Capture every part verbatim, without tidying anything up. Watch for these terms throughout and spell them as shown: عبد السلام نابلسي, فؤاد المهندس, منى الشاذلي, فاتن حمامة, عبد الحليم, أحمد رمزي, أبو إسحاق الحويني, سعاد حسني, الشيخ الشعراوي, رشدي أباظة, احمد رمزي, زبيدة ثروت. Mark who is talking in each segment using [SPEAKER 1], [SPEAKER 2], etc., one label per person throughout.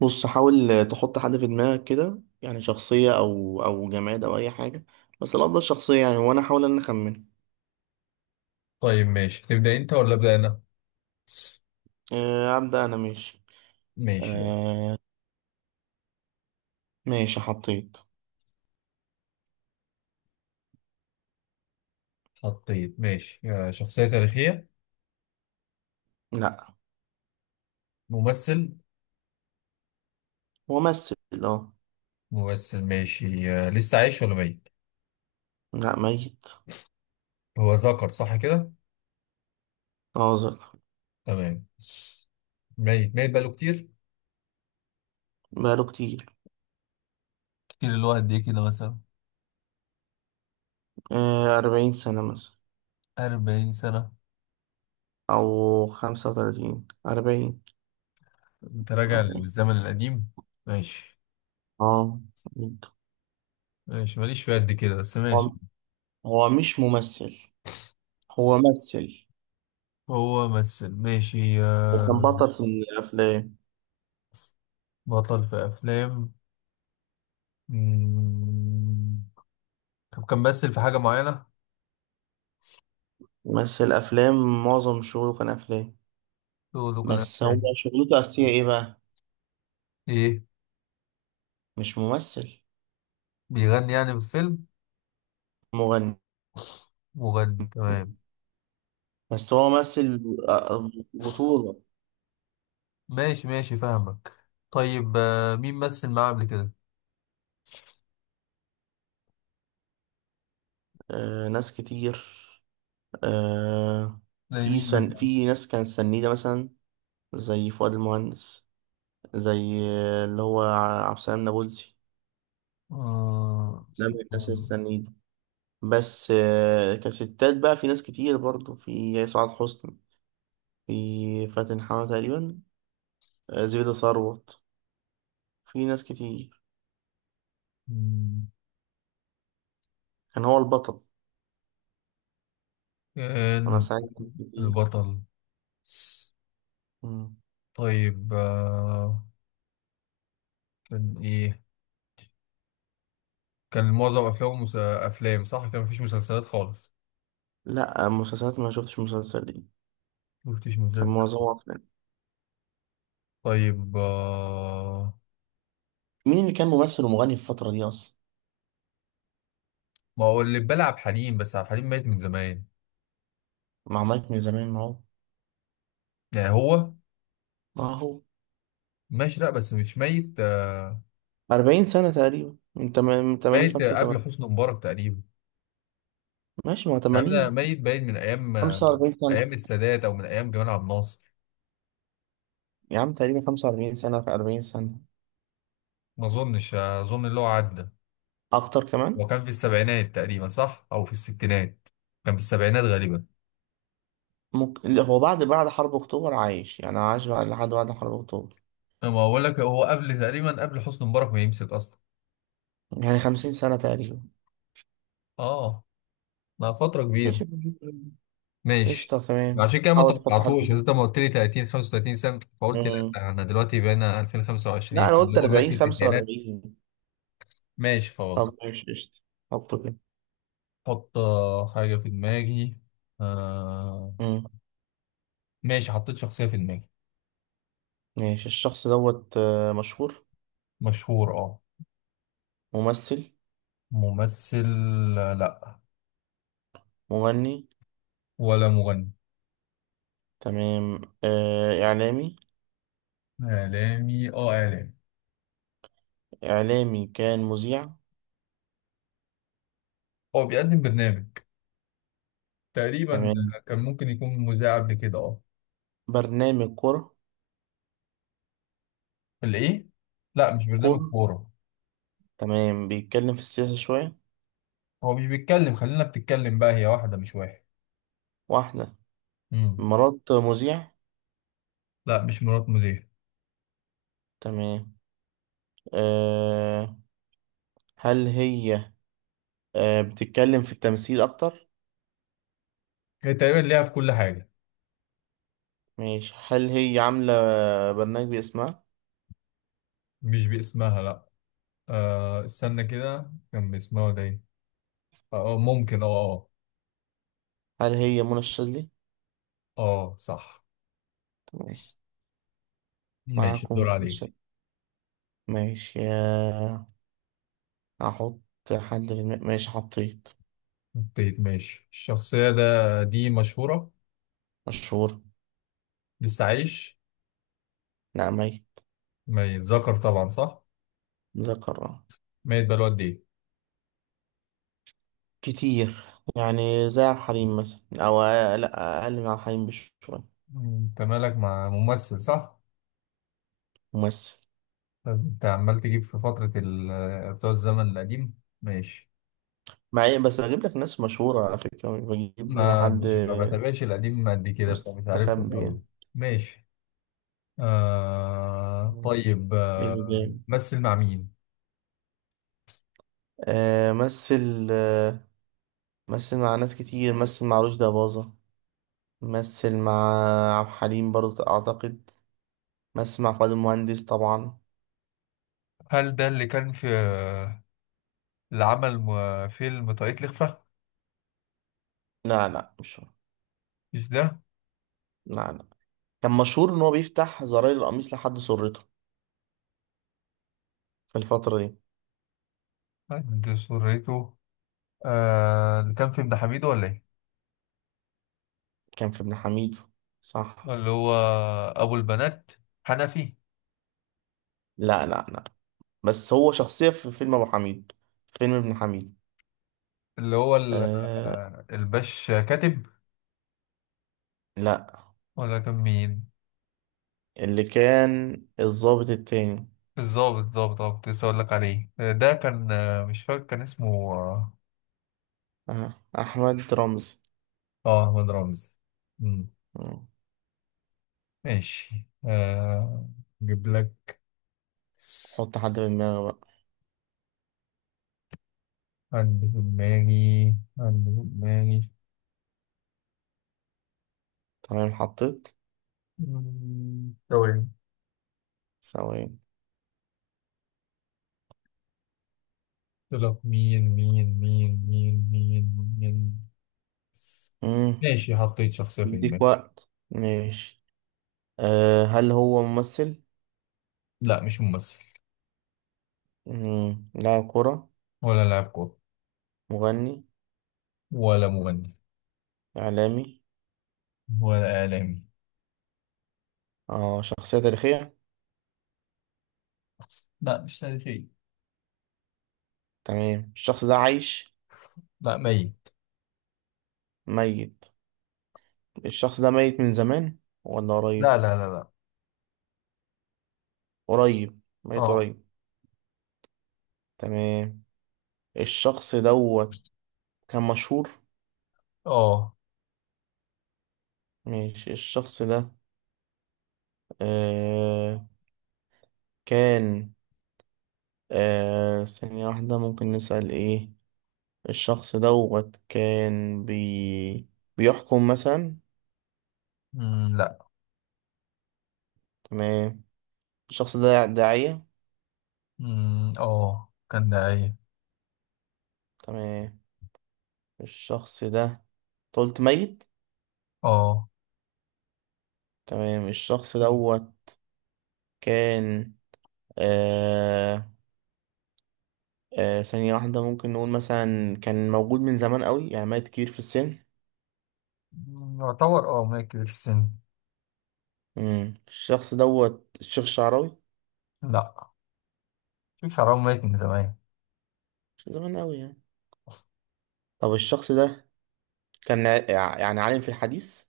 [SPEAKER 1] بص حاول تحط حد في دماغك كده يعني شخصية أو أو جماد أو أي حاجة. بس الأفضل شخصية يعني وأنا أحاول إن أنا أخمن.
[SPEAKER 2] طيب ماشي، تبدأ انت ولا أبدأ انا؟
[SPEAKER 1] آه، أبدأ أنا ماشي.
[SPEAKER 2] ماشي يلا.
[SPEAKER 1] آه ماشي حطيت.
[SPEAKER 2] حطيت، ماشي. آه، شخصية تاريخية؟
[SPEAKER 1] لأ.
[SPEAKER 2] ممثل؟
[SPEAKER 1] ممثل. أه.
[SPEAKER 2] ممثل ماشي. آه، لسه عايش ولا ميت؟
[SPEAKER 1] لأ ميت.
[SPEAKER 2] هو ذكر صح كده؟
[SPEAKER 1] ناظر.
[SPEAKER 2] تمام. ميت، ميت بقاله كتير؟
[SPEAKER 1] بقاله كتير.
[SPEAKER 2] كتير اللي هو قد ايه كده مثلا؟
[SPEAKER 1] آه أربعين سنة مثلا.
[SPEAKER 2] أربعين سنة؟
[SPEAKER 1] أو خمسة وتلاتين أربعين.
[SPEAKER 2] انت راجع
[SPEAKER 1] أربعين.
[SPEAKER 2] للزمن القديم. ماشي
[SPEAKER 1] أه. جدا.
[SPEAKER 2] ماشي، ماليش في قد كده بس ماشي.
[SPEAKER 1] هو هو مش ممثل. هو مثل.
[SPEAKER 2] هو ممثل ماشي.
[SPEAKER 1] وكان
[SPEAKER 2] آه،
[SPEAKER 1] بطل في الأفلام.
[SPEAKER 2] بطل في أفلام. مم. طب كان ممثل في حاجة معينة؟
[SPEAKER 1] مثل أفلام، معظم شغله كان أفلام.
[SPEAKER 2] له له كان
[SPEAKER 1] بس
[SPEAKER 2] أفلام؟
[SPEAKER 1] هو شغلته الأساسية إيه بقى؟
[SPEAKER 2] ايه،
[SPEAKER 1] مش ممثل.
[SPEAKER 2] بيغني يعني في الفيلم؟
[SPEAKER 1] مغني.
[SPEAKER 2] مغني، تمام.
[SPEAKER 1] بس هو ممثل آه، بطولة.
[SPEAKER 2] ماشي ماشي فاهمك. طيب آه، مين مثل معاه قبل كده؟
[SPEAKER 1] آه ناس كتير. آه.
[SPEAKER 2] زي
[SPEAKER 1] في
[SPEAKER 2] مين
[SPEAKER 1] سن،
[SPEAKER 2] مثلا؟
[SPEAKER 1] في ناس كانت سنيدة مثلا زي فؤاد المهندس، زي آه، اللي هو ع- عبد السلام نابلسي.
[SPEAKER 2] آه
[SPEAKER 1] ده من الناس
[SPEAKER 2] استنى.
[SPEAKER 1] السنيدة. بس آه كستات بقى في ناس كتير برضو. في سعاد حسني، في فاتن حمامة تقريبا، آه زبيدة ثروت. في ناس كتير.
[SPEAKER 2] مم،
[SPEAKER 1] كان هو البطل.
[SPEAKER 2] كان
[SPEAKER 1] أنا
[SPEAKER 2] هو
[SPEAKER 1] ساعدت كتير.
[SPEAKER 2] البطل؟
[SPEAKER 1] مم.
[SPEAKER 2] طيب آه، كان ايه، كان معظم افلامه مس... افلام؟ صح، كان مفيش مسلسلات خالص؟
[SPEAKER 1] لا مسلسلات، ما شفتش مسلسل دي.
[SPEAKER 2] مفتش
[SPEAKER 1] كان
[SPEAKER 2] مسلسل.
[SPEAKER 1] معظمها أفلام.
[SPEAKER 2] طيب آه.
[SPEAKER 1] مين اللي كان ممثل ومغني في الفترة دي أصلا؟
[SPEAKER 2] ما هو اللي بلعب عبد الحليم، بس عبد الحليم ميت من زمان
[SPEAKER 1] مع مايك من زمان، ما هو.
[SPEAKER 2] يعني. هو
[SPEAKER 1] ما هو
[SPEAKER 2] ماشي، لا بس مش ميت آه،
[SPEAKER 1] أربعين سنة تقريبا، من تم- من ثمانين
[SPEAKER 2] ميت قبل
[SPEAKER 1] خمسة وثمانين.
[SPEAKER 2] حسني مبارك تقريبا.
[SPEAKER 1] ماشي، ما هو
[SPEAKER 2] يعني ده
[SPEAKER 1] ثمانين.
[SPEAKER 2] ميت باين من ايام،
[SPEAKER 1] خمسة وأربعين سنة.
[SPEAKER 2] ايام السادات او من ايام جمال عبد الناصر.
[SPEAKER 1] يا عم تقريبا خمسة وأربعين سنة، في أربعين سنة.
[SPEAKER 2] ما اظنش، اظن اللي هو عدى.
[SPEAKER 1] أكتر
[SPEAKER 2] هو
[SPEAKER 1] كمان.
[SPEAKER 2] كان في السبعينات تقريبا صح، او في الستينات؟ كان في السبعينات غالبا.
[SPEAKER 1] ممكن. لا، هو بعد بعد حرب أكتوبر عايش، يعني عاش بعد، لحد بعد حرب أكتوبر.
[SPEAKER 2] ما اقول لك، هو قبل تقريبا قبل حسني مبارك ما يمسك اصلا.
[SPEAKER 1] يعني خمسين سنة تقريبا.
[SPEAKER 2] اه. لا فتره كبيره.
[SPEAKER 1] ماشي.
[SPEAKER 2] ماشي.
[SPEAKER 1] قشطة. تمام.
[SPEAKER 2] عشان كده ما
[SPEAKER 1] حاول تحط حد.
[SPEAKER 2] توقعتوش، أصل انت ما قلت لي تلاتين خمسة وتلاتين سنه، فقلت لا،
[SPEAKER 1] مم.
[SPEAKER 2] انا دلوقتي بقينا
[SPEAKER 1] لا،
[SPEAKER 2] ألفين وخمسة وعشرين
[SPEAKER 1] أنا
[SPEAKER 2] اللي
[SPEAKER 1] قلت
[SPEAKER 2] هو مات في
[SPEAKER 1] أربعين
[SPEAKER 2] التسعينات.
[SPEAKER 1] خمسة وأربعين.
[SPEAKER 2] ماشي خلاص.
[SPEAKER 1] طب ماشي قشطة. حطه كده.
[SPEAKER 2] حط آه، حاجه في دماغي. آه
[SPEAKER 1] مم.
[SPEAKER 2] ماشي، حطيت شخصيه في دماغي.
[SPEAKER 1] ماشي، الشخص دوت آه، مشهور.
[SPEAKER 2] مشهور اه.
[SPEAKER 1] ممثل.
[SPEAKER 2] ممثل؟ آه، لا.
[SPEAKER 1] مغني.
[SPEAKER 2] ولا مغني.
[SPEAKER 1] تمام. آه، إعلامي.
[SPEAKER 2] اعلامي؟ اه اعلامي.
[SPEAKER 1] إعلامي كان مذيع.
[SPEAKER 2] هو بيقدم برنامج تقريبا.
[SPEAKER 1] تمام.
[SPEAKER 2] كان ممكن يكون مذيع قبل كده اه.
[SPEAKER 1] برنامج كرة.
[SPEAKER 2] الايه؟ لا مش برنامج
[SPEAKER 1] كرة.
[SPEAKER 2] كورة.
[SPEAKER 1] تمام. بيتكلم في السياسة شوية.
[SPEAKER 2] هو مش بيتكلم، خلينا بتتكلم بقى، هي واحدة مش واحد.
[SPEAKER 1] واحدة.
[SPEAKER 2] امم
[SPEAKER 1] مرات مذيع.
[SPEAKER 2] لا مش مرات مذيع.
[SPEAKER 1] تمام. أه. هل هي. أه بتتكلم في التمثيل أكتر؟
[SPEAKER 2] هي تقريبا ليها في كل حاجة.
[SPEAKER 1] ماشي، هل هي عاملة برنامج باسمها؟
[SPEAKER 2] مش باسمها لا. آه استنى كده، كان باسمها ده ايه؟ اه آه، ممكن، اه اه.
[SPEAKER 1] هل هي منى الشاذلي؟
[SPEAKER 2] اه صح.
[SPEAKER 1] تمام.
[SPEAKER 2] ماشي
[SPEAKER 1] معاكم
[SPEAKER 2] الدور
[SPEAKER 1] منى
[SPEAKER 2] عليك.
[SPEAKER 1] الشاذلي. ماشي يا، احط حد في الم... ماشي حطيت.
[SPEAKER 2] ابتديت ماشي. الشخصية ده دي مشهورة.
[SPEAKER 1] مشهور.
[SPEAKER 2] لسه عايش؟
[SPEAKER 1] نعمية.
[SPEAKER 2] ميت. ذكر طبعا صح.
[SPEAKER 1] ذكر.
[SPEAKER 2] ميت بقاله قد ايه؟
[SPEAKER 1] كتير، يعني زي عبد الحليم مثلا. او أقل- لا، اقل من عبد الحليم بشوية.
[SPEAKER 2] مم، انت مالك مع ممثل صح؟
[SPEAKER 1] ممثل.
[SPEAKER 2] طب انت عمال تجيب في فترة ال- بتوع الزمن القديم. ماشي.
[SPEAKER 1] مع إيه؟ بس بجيب لك ناس مشهورة على فكرة، مش بجيب
[SPEAKER 2] ما
[SPEAKER 1] حد
[SPEAKER 2] مش ما بتابعش القديم قد كده فمش عارفهم
[SPEAKER 1] مستخبي
[SPEAKER 2] قوي.
[SPEAKER 1] يعني.
[SPEAKER 2] ماشي. آه طيب
[SPEAKER 1] حلو
[SPEAKER 2] آه،
[SPEAKER 1] جامد.
[SPEAKER 2] مثل مع مين؟
[SPEAKER 1] آه مثل آه مثل مع ناس كتير. مثل مع رشدي أباظة. مثل مع عبد الحليم برضه أعتقد. مثل مع فؤاد المهندس طبعا.
[SPEAKER 2] هل ده اللي كان في، اللي عمل م- فيلم طاقية الإخفاء؟
[SPEAKER 1] لا لا، مش هو.
[SPEAKER 2] مش ده؟
[SPEAKER 1] لا. كان مشهور ان هو بيفتح زراير القميص لحد سرته في الفترة دي.
[SPEAKER 2] عند سرته. آه اللي كان في ابن حميدو ولا ايه؟
[SPEAKER 1] كان في ابن حميد. صح.
[SPEAKER 2] اللي هو أبو البنات، حنفي؟
[SPEAKER 1] لا لا لا. بس هو شخصية في فيلم ابو حميد، فيلم ابن حميد.
[SPEAKER 2] اللي هو ال-
[SPEAKER 1] آه.
[SPEAKER 2] آه، الباش كاتب؟
[SPEAKER 1] لا.
[SPEAKER 2] ولا كان مين،
[SPEAKER 1] اللي كان الضابط التاني.
[SPEAKER 2] الظابط؟ الظابط اه، كنت لسه أقول لك عليه آه، ده كان آه، مش فاكر كان اسمه اه.
[SPEAKER 1] آه. احمد رمزي.
[SPEAKER 2] آه، أحمد رمزي. مم،
[SPEAKER 1] مم.
[SPEAKER 2] ماشي آه، أجيب لك.
[SPEAKER 1] حط حد في دماغي بقى.
[SPEAKER 2] عندي في دماغي، عندي في دماغي.
[SPEAKER 1] تمام حطيت.
[SPEAKER 2] مم، ثواني.
[SPEAKER 1] ثواني.
[SPEAKER 2] قلت لك، مين مين مين مين مين مين
[SPEAKER 1] مم.
[SPEAKER 2] ماشي حطيت شخصية في
[SPEAKER 1] اديك
[SPEAKER 2] دماغي.
[SPEAKER 1] وقت، ماشي. آه، هل هو ممثل؟
[SPEAKER 2] لا مش ممثل.
[SPEAKER 1] مم. لاعب كرة.
[SPEAKER 2] ولا لاعب كورة.
[SPEAKER 1] مغني.
[SPEAKER 2] ولا مغني.
[SPEAKER 1] إعلامي.
[SPEAKER 2] ولا إعلامي.
[SPEAKER 1] اه، شخصية تاريخية.
[SPEAKER 2] لا مش تاريخي.
[SPEAKER 1] تمام. الشخص ده عايش.
[SPEAKER 2] لا ميت.
[SPEAKER 1] ميت. الشخص ده ميت من زمان ولا
[SPEAKER 2] لا
[SPEAKER 1] قريب؟
[SPEAKER 2] لا لا لا.
[SPEAKER 1] قريب، ميت
[SPEAKER 2] اه.
[SPEAKER 1] قريب. تمام. الشخص دوت كان مشهور.
[SPEAKER 2] اه.
[SPEAKER 1] ماشي الشخص ده، آه كان، آه ثانية واحدة، ممكن نسأل ايه. الشخص دوت كان بي بيحكم مثلا.
[SPEAKER 2] مم، لا.
[SPEAKER 1] تمام. الشخص ده داعية.
[SPEAKER 2] مم، اه كان داعية.
[SPEAKER 1] تمام. الشخص ده أنت قلت ميت.
[SPEAKER 2] اه.
[SPEAKER 1] تمام. الشخص دوت كان آه آه ثانية واحدة، ممكن نقول مثلا كان موجود من زمان قوي، يعني ميت كبير في السن.
[SPEAKER 2] مم، يعتبر اه ميت كبير في السن.
[SPEAKER 1] مم. الشخص دوت الشيخ الشعراوي.
[SPEAKER 2] لا، في حرام، ميت من زمان.
[SPEAKER 1] مش زمان قوي يعني. طب الشخص ده كان ع- يعني عالم في الحديث.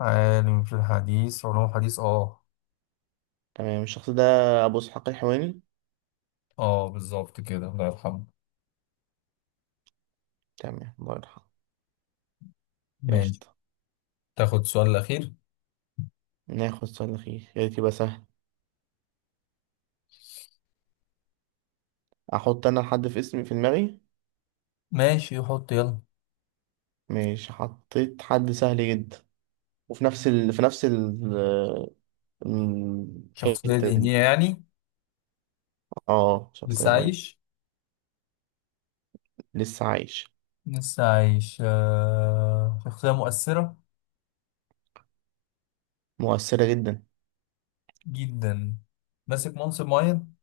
[SPEAKER 2] عالم في الحديث، علوم حديث اه.
[SPEAKER 1] تمام. الشخص ده أبو إسحاق الحويني.
[SPEAKER 2] اه بالظبط كده، الله يرحمه.
[SPEAKER 1] تمام، الله يرحمه.
[SPEAKER 2] ماشي.
[SPEAKER 1] قشطة.
[SPEAKER 2] تاخد السؤال الأخير.
[SPEAKER 1] ناخد سؤال أخير، يا ريت يبقى سهل. أحط أنا حد في اسمي في دماغي.
[SPEAKER 2] ماشي حط يلا.
[SPEAKER 1] ماشي حطيت حد سهل جدا. وفي نفس ال... في نفس ال...
[SPEAKER 2] شخصية
[SPEAKER 1] الحتة دي.
[SPEAKER 2] دينية يعني؟
[SPEAKER 1] اه، الشخصية
[SPEAKER 2] لسه
[SPEAKER 1] دي.
[SPEAKER 2] عايش.
[SPEAKER 1] لسه عايش.
[SPEAKER 2] لسه عايش آه. شخصية مؤثرة
[SPEAKER 1] مؤثرة جدا.
[SPEAKER 2] جدا. ماسك منصب معين؟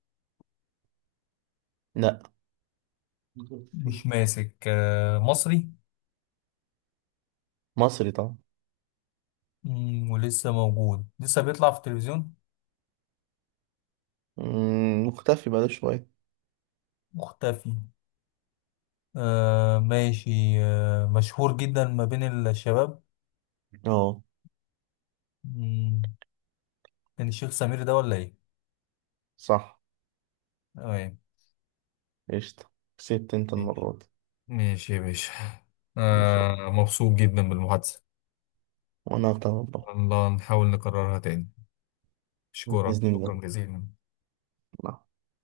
[SPEAKER 1] لا.
[SPEAKER 2] مش ماسك. آه، مصري.
[SPEAKER 1] مصري طبعا.
[SPEAKER 2] مم، ولسه موجود، لسه بيطلع في التلفزيون؟
[SPEAKER 1] مم، مختفي بقاله شوية.
[SPEAKER 2] مختفي. آه ماشي. آه مشهور جدا ما بين الشباب.
[SPEAKER 1] اه،
[SPEAKER 2] مم، كان الشيخ سمير ده ولا ايه؟
[SPEAKER 1] صح.
[SPEAKER 2] تمام.
[SPEAKER 1] قشطة. كسبت انت
[SPEAKER 2] ماشي.
[SPEAKER 1] المرة دي.
[SPEAKER 2] ماشي يا باشا،
[SPEAKER 1] ماشي.
[SPEAKER 2] آه مبسوط جدا بالمحادثة.
[SPEAKER 1] وانا هغتها والله.
[SPEAKER 2] الله، نحاول نكررها تاني. أشكرك
[SPEAKER 1] بإذن
[SPEAKER 2] شكرا
[SPEAKER 1] الله.
[SPEAKER 2] جزيلا.